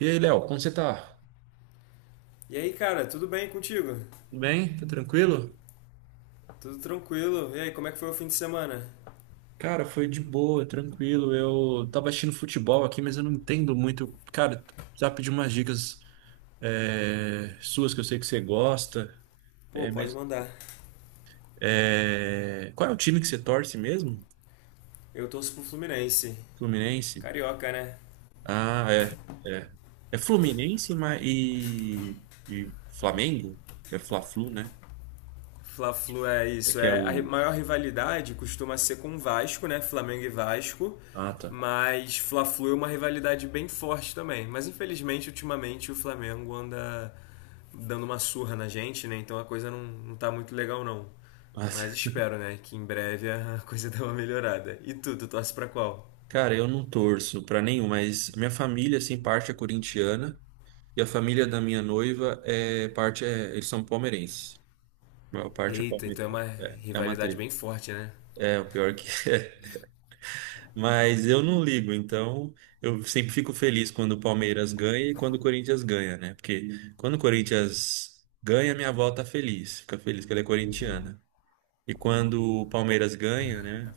E aí, Léo, como você tá? E aí, cara, tudo bem contigo? Tudo bem? Tá tranquilo? Tudo tranquilo? E aí, como é que foi o fim de semana? Cara, foi de boa, tranquilo. Eu tava assistindo futebol aqui, mas eu não entendo muito. Cara, já pedi umas dicas suas que eu sei que você gosta. Pô, É, pode mas, mandar. Qual é o time que você torce mesmo? Eu torço pro Fluminense. Fluminense? Carioca, né? Ah, é. É, Fluminense e Flamengo? Que é Fla-Flu, né? Fla-Flu é É isso. que é É a o. maior rivalidade costuma ser com o Vasco, né? Flamengo e Vasco. Ah, tá. Mas Fla-Flu é uma rivalidade bem forte também. Mas infelizmente, ultimamente, o Flamengo anda dando uma surra na gente, né? Então a coisa não tá muito legal, não. Mas espero, né? Que em breve a coisa dê uma melhorada. E tu torce pra qual? Cara, eu não torço pra nenhum, mas minha família, assim, parte é corintiana e a família da minha noiva eles são palmeirenses. A maior parte é Eita, então é palmeirense. uma É, é uma rivalidade treta. bem forte, né? É, o pior é que. Mas eu não ligo, então eu sempre fico feliz quando o Palmeiras ganha e quando o Corinthians ganha, né? Porque quando o Corinthians ganha, minha avó fica feliz que ela é corintiana. E quando o Palmeiras ganha, né?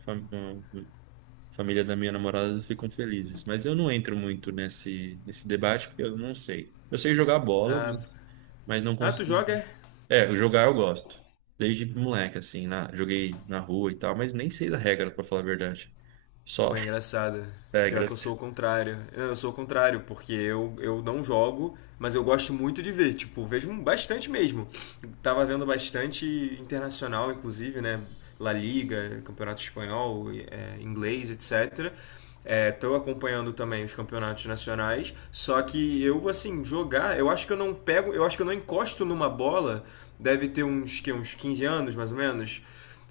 Família da minha namorada ficam felizes. Mas eu não entro muito nesse debate porque eu não sei. Eu sei jogar bola, Ah, mas não ah, tu consigo. joga? É? É, jogar eu gosto. Desde moleque, joguei na rua e tal, mas nem sei da regra, pra falar a verdade. Só Pô, é engraçado. Pior que eu regras. sou o contrário. Eu sou o contrário, porque eu não jogo, mas eu gosto muito de ver. Tipo, vejo bastante mesmo. Tava vendo bastante internacional, inclusive, né? La Liga, Campeonato Espanhol, inglês, etc. Estou acompanhando também os campeonatos nacionais, só que eu, assim, jogar, eu acho que eu não pego, eu acho que eu não encosto numa bola, deve ter uns, que, uns 15 anos, mais ou menos.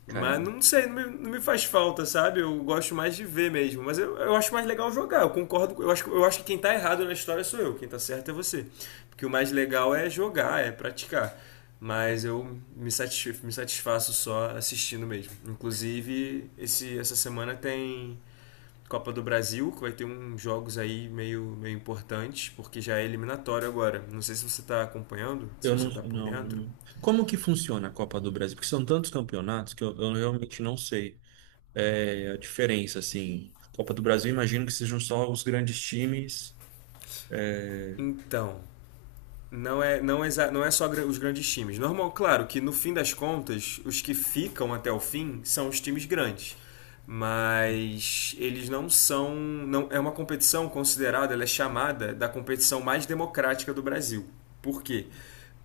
Mas Caramba. não sei, não me faz falta, sabe? Eu gosto mais de ver mesmo. Mas eu acho mais legal jogar, eu concordo. Eu acho que quem tá errado na história sou eu, quem tá certo é você. Porque o mais legal é jogar, é praticar. Mas me satisfaço só assistindo mesmo. Inclusive, essa semana tem Copa do Brasil, que vai ter uns jogos aí meio importantes, porque já é eliminatório agora. Não sei se você tá acompanhando, se Eu não, você tá por dentro. não. Como que funciona a Copa do Brasil? Porque são tantos campeonatos que eu realmente não sei a diferença, assim. Copa do Brasil, imagino que sejam só os grandes times. Então, não é só os grandes times. Normal, claro que no fim das contas, os que ficam até o fim são os times grandes. Mas eles não são. Não, é uma competição considerada, ela é chamada da competição mais democrática do Brasil. Por quê?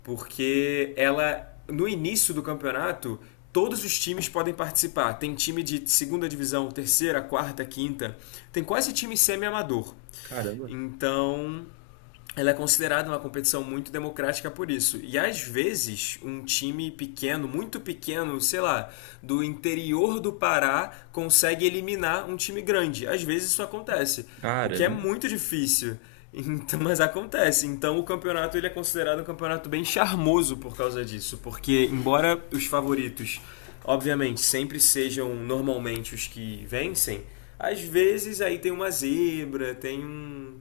Porque ela, no início do campeonato, todos os times podem participar. Tem time de segunda divisão, terceira, quarta, quinta. Tem quase time semi-amador. Caramba. Então, ela é considerada uma competição muito democrática por isso. E às vezes, um time pequeno, muito pequeno, sei lá, do interior do Pará, consegue eliminar um time grande. Às vezes isso acontece, o que Cara. é muito difícil. Então, mas acontece. Então o campeonato ele é considerado um campeonato bem charmoso por causa disso, porque embora os favoritos, obviamente, sempre sejam normalmente os que vencem, às vezes aí tem uma zebra, tem um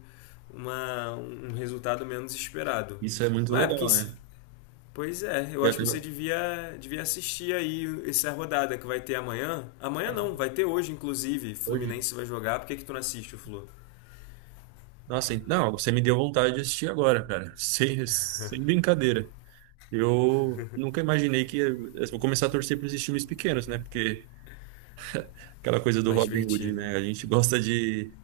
uma, um resultado menos esperado. Isso é muito Mas é, porque, legal, né? pois é, eu Eu- acho que você eu- devia assistir aí essa rodada que vai ter amanhã. Amanhã cara, não, vai ter hoje, inclusive. hoje. Fluminense vai jogar. Por que, que tu não assiste o Flu? Nossa, não, você me deu vontade de assistir agora, cara. Sem brincadeira. Eu nunca imaginei que eu vou começar a torcer para esses times pequenos, né? Porque aquela coisa do Mais Robin Hood, divertido. né? A gente gosta de,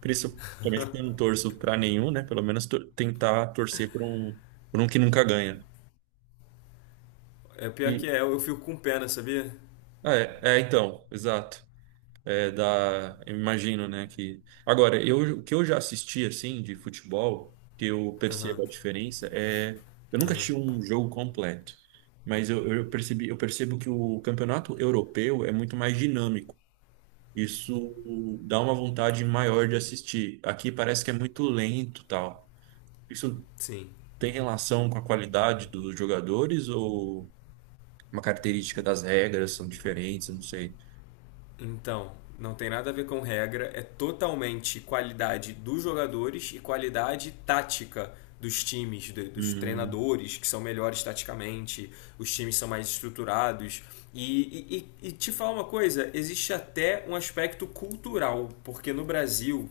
principalmente porque eu não torço para nenhum, né? Pelo menos tentar torcer por um que nunca ganha. É pior E, que é, eu fico com pena, sabia? Então, exato. Eu imagino, né, que agora eu o que eu já assisti assim de futebol, que eu Aham, percebo a uhum, diferença eu nunca assisti um jogo completo, mas eu percebo que o campeonato europeu é muito mais dinâmico. Isso dá uma vontade maior de assistir. Aqui parece que é muito lento, tal. Isso sim. tem relação com a qualidade dos jogadores ou uma característica das regras são diferentes, eu não sei. Então, não tem nada a ver com regra, é totalmente qualidade dos jogadores e qualidade tática dos times, dos Hum, treinadores que são melhores taticamente, os times são mais estruturados. E te falar uma coisa: existe até um aspecto cultural, porque no Brasil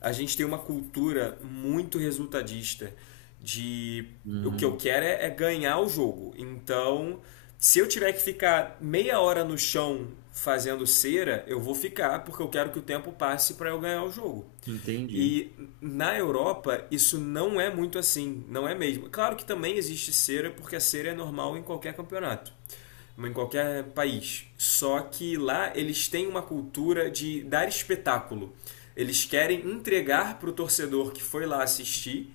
a gente tem uma cultura muito resultadista de o que eu hum, quero é ganhar o jogo. Então, se eu tiver que ficar meia hora no chão fazendo cera, eu vou ficar porque eu quero que o tempo passe para eu ganhar o jogo. entendi. E na Europa isso não é muito assim, não é mesmo. Claro que também existe cera porque a cera é normal em qualquer campeonato em qualquer país. Só que lá eles têm uma cultura de dar espetáculo. Eles querem entregar para o torcedor que foi lá assistir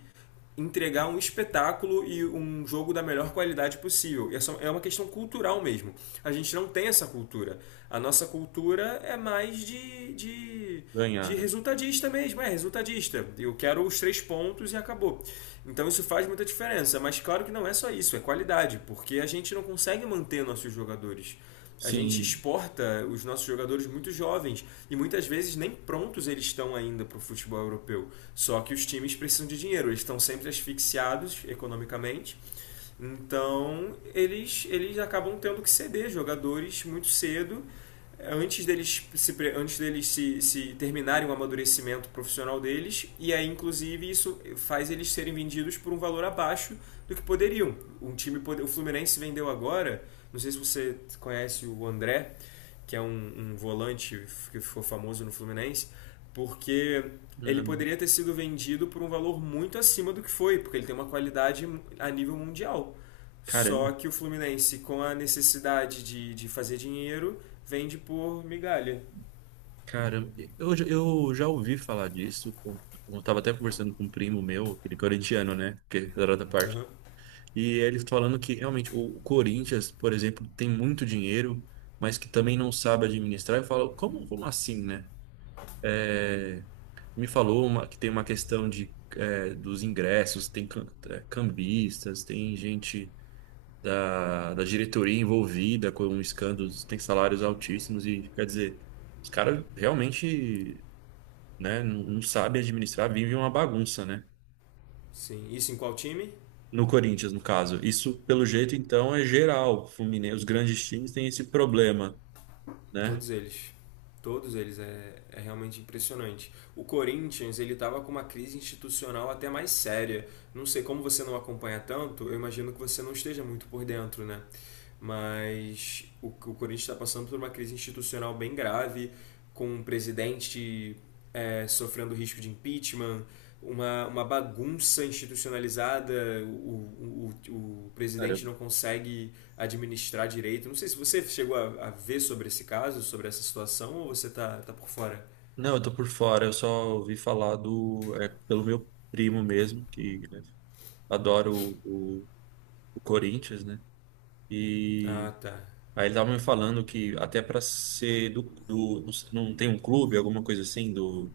entregar um espetáculo e um jogo da melhor qualidade possível. É uma questão cultural mesmo. A gente não tem essa cultura. A nossa cultura é mais de Ganharam. resultadista mesmo, é resultadista. Eu quero os 3 pontos e acabou. Então isso faz muita diferença. Mas claro que não é só isso, é qualidade, porque a gente não consegue manter nossos jogadores. A gente Sim. exporta os nossos jogadores muito jovens e muitas vezes nem prontos eles estão ainda para o futebol europeu. Só que os times precisam de dinheiro, eles estão sempre asfixiados economicamente. Então, eles acabam tendo que ceder jogadores muito cedo, antes deles, se terminarem o amadurecimento profissional deles, e aí, inclusive, isso faz eles serem vendidos por um valor abaixo do que poderiam. Um time, o Fluminense vendeu agora, não sei se você conhece o André, que é um volante que ficou famoso no Fluminense, porque ele Não. poderia ter sido vendido por um valor muito acima do que foi, porque ele tem uma qualidade a nível mundial. Só Caramba, que o Fluminense, com a necessidade de fazer dinheiro, vende por migalha. caramba. Eu já ouvi falar disso. Eu tava até conversando com um primo meu, aquele corintiano, né? Que era da parte. Uhum. E eles falando que realmente o Corinthians, por exemplo, tem muito dinheiro, mas que também não sabe administrar. Eu falo, como assim, né? É, me falou que tem uma questão de, dos ingressos, tem cambistas, tem gente. Da diretoria envolvida com escândalos, tem salários altíssimos e, quer dizer, os caras realmente, né, não sabem administrar, vivem uma bagunça, né? Sim. Isso em qual time? No Corinthians, no caso. Isso, pelo jeito, então, é geral. Fluminense, os grandes times têm esse problema, né? Todos eles. Todos eles. É, é realmente impressionante. O Corinthians, ele tava com uma crise institucional até mais séria. Não sei como você não acompanha tanto, eu imagino que você não esteja muito por dentro, né? Mas o Corinthians está passando por uma crise institucional bem grave, com o presidente sofrendo risco de impeachment, uma bagunça institucionalizada, o Cara, presidente eu- não consegue administrar direito. Não sei se você chegou a ver sobre esse caso, sobre essa situação, ou você tá por fora? não, eu tô por fora, eu só ouvi falar pelo meu primo mesmo, que né, adora o o Corinthians, né? E Ah, tá. aí ele tava me falando que até para ser não tem um clube, alguma coisa assim do,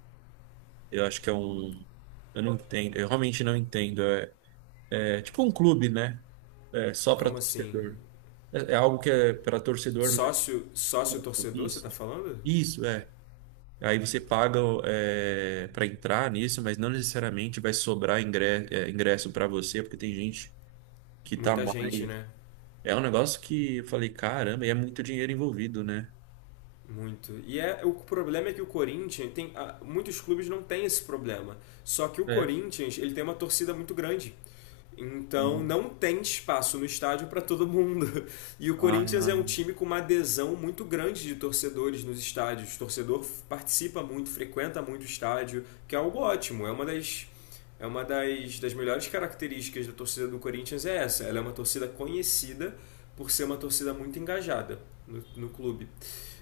eu acho que é um, eu não entendo, eu realmente não entendo. É, é tipo um clube, né? É só para Como assim? torcedor. É, é algo que é para torcedor, mas Sócio torcedor, você isso, tá falando? isso é. Aí você paga para entrar nisso, mas não necessariamente vai sobrar ingresso para você, porque tem gente que tá Muita gente, mais. né? É um negócio que eu falei, caramba, e é muito dinheiro envolvido, né? Muito. E o problema é que o Corinthians tem. Muitos clubes não têm esse problema. Só que o É. Corinthians ele tem uma torcida muito grande. Então Uhum. não tem espaço no estádio para todo mundo. E o Corinthians é um Ah, time com uma adesão muito grande de torcedores nos estádios. O torcedor participa muito, frequenta muito o estádio, que é algo ótimo. É uma das melhores características da torcida do Corinthians é essa. Ela é uma torcida conhecida por ser uma torcida muito engajada no clube.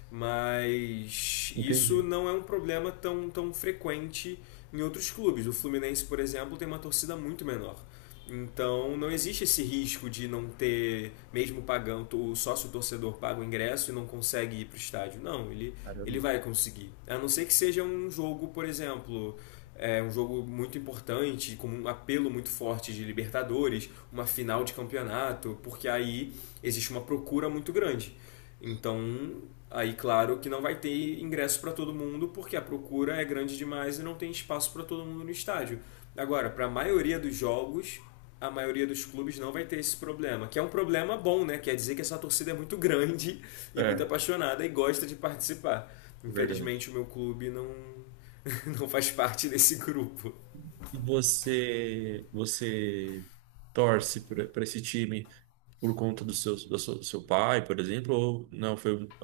Mas isso entendi. não é um problema tão frequente em outros clubes. O Fluminense, por exemplo, tem uma torcida muito menor. Então não existe esse risco de não ter, mesmo pagando, o sócio torcedor paga o ingresso e não consegue ir para o estádio. Não, Caramba. ele vai conseguir. A não ser que seja um jogo, por exemplo, um jogo muito importante, com um apelo muito forte de Libertadores, uma final de campeonato, porque aí existe uma procura muito grande. Então, aí, claro que não vai ter ingresso para todo mundo, porque a procura é grande demais e não tem espaço para todo mundo no estádio. Agora, para a maioria dos jogos, a maioria dos clubes não vai ter esse problema, que é um problema bom, né? Quer dizer que essa torcida é muito grande e muito É, apaixonada e gosta de participar. verdade. Infelizmente, o meu clube não, não faz parte desse grupo. E você torce para esse time por conta do seu pai, por exemplo, ou não foi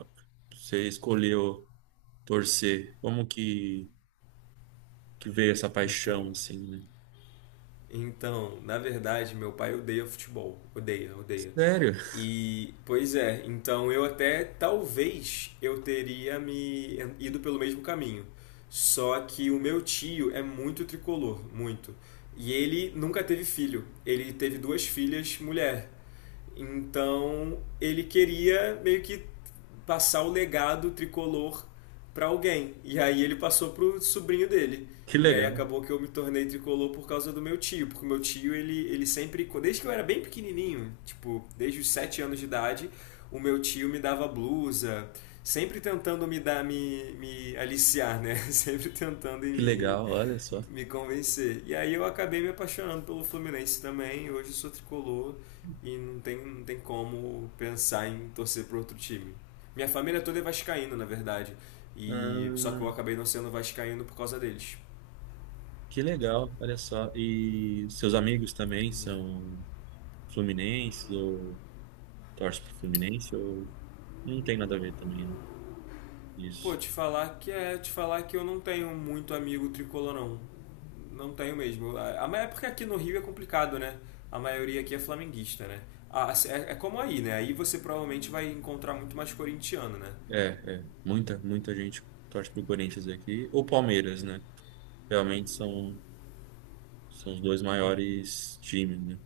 você escolheu torcer? Como que veio essa Então, paixão assim, né? Então, na verdade, meu pai odeia futebol. Odeia, odeia. Sério? E, pois é, então eu até talvez eu teria me ido pelo mesmo caminho. Só que o meu tio é muito tricolor, muito. E ele nunca teve filho. Ele teve duas filhas mulher. Então ele queria meio que passar o legado tricolor para alguém. E aí ele passou pro sobrinho dele. Que E aí legal. acabou que eu me tornei tricolor por causa do meu tio, porque o meu tio, ele sempre, desde que eu era bem pequenininho, tipo, desde os 7 anos de idade, o meu tio me dava blusa, sempre tentando me dar, me aliciar, né? Sempre tentando Que legal, olha só. me convencer. E aí eu acabei me apaixonando pelo Fluminense também, hoje eu sou tricolor e não tem como pensar em torcer para outro time. Minha família toda é vascaína, na verdade. E só que Ah, eu acabei não sendo vascaíno por causa deles. que legal, olha só. E seus amigos também Pois é. são fluminenses ou torce pro Fluminense ou não tem nada a ver também, né? Pô, Isso. Te falar que eu não tenho muito amigo tricolor não. Não tenho mesmo. A é porque aqui no Rio é complicado, né? A maioria aqui é flamenguista, né? Ah, é como aí, né? Aí você provavelmente vai encontrar muito mais corintiano, né? É, é. Muita gente torce pro Corinthians aqui. Ou Palmeiras, né? Realmente são, são os dois maiores times, né?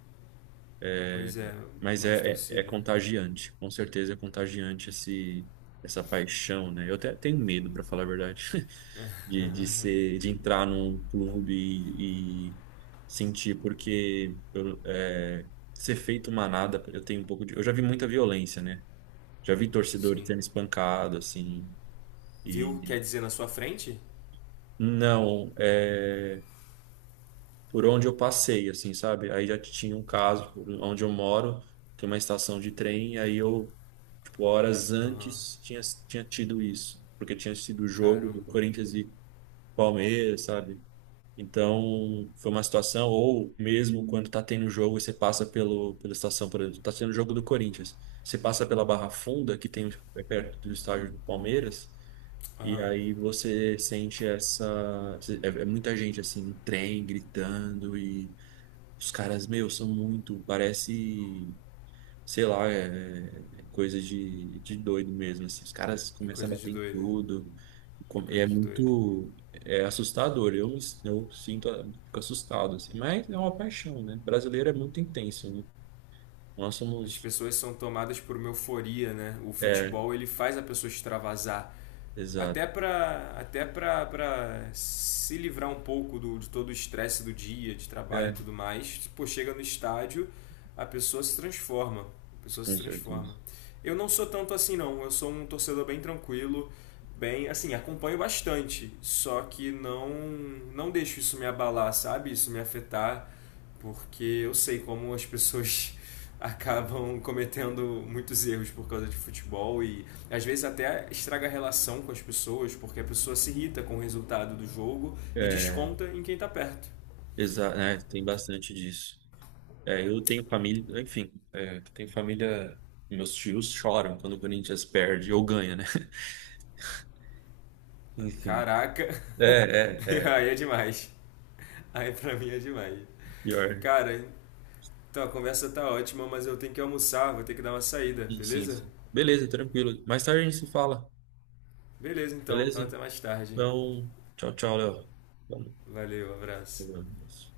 Pois é, mais É torcida. contagiante. Com certeza é contagiante essa paixão, né? Eu até tenho medo, para falar a verdade, de ser, de entrar num clube e sentir, porque ser feito manada, eu tenho um pouco de. Eu já vi muita violência, né? Já vi torcedores Sim. sendo espancado, assim. Viu? O que E quer dizer na sua frente? não, é por onde eu passei, assim, sabe? Aí já tinha um caso, por onde eu moro, tem uma estação de trem, e tipo, horas Aham. antes tinha, tinha tido isso, porque tinha sido o jogo do Caramba. Corinthians e Palmeiras, sabe? Então, foi uma situação, ou mesmo quando tá tendo jogo e você passa pela estação, por exemplo, tá tendo jogo do Corinthians, você passa pela Barra Funda, que tem é perto do estádio do Palmeiras, e Aham. aí você sente essa. É muita gente assim, no trem, gritando, e os caras, meu, são muito. Parece, sei lá, é, é é coisa de doido mesmo. Assim. Os caras É começam a coisa de bater em doida. tudo. É É coisa de doida. muito. É assustador. Eu sinto, ah, fico assustado, assim. Mas é uma paixão, né? Brasileiro é muito intenso, né? Nós As somos. pessoas são tomadas por uma euforia, né? O É, futebol, ele faz a pessoa extravasar. exato. Até pra se livrar um pouco de todo o estresse do dia, de trabalho e É, tudo mais. Pô, chega no estádio, a pessoa se transforma. A pessoa com se certeza. transforma. Eu não sou tanto assim, não. Eu sou um torcedor bem tranquilo, bem, assim, acompanho bastante. Só que não deixo isso me abalar, sabe? Isso me afetar porque eu sei como as pessoas acabam cometendo muitos erros por causa de futebol e às vezes até estraga a relação com as pessoas, porque a pessoa se irrita com o resultado do jogo e É, desconta em quem tá perto. exato, né? Tem bastante disso. Eu tenho família, tenho família, meus tios choram quando o Corinthians perde ou ganha, né? Enfim. Caraca, É, é, é. aí é demais. Aí pra mim é demais. Pior. Cara, então a conversa tá ótima, mas eu tenho que almoçar, vou ter que dar uma saída, Sim, sim, beleza? sim. Beleza, tranquilo. Mais tarde a gente se fala, Beleza então, então beleza? até mais tarde. Então, tchau, tchau, Léo. Valeu, abraço. Vamos.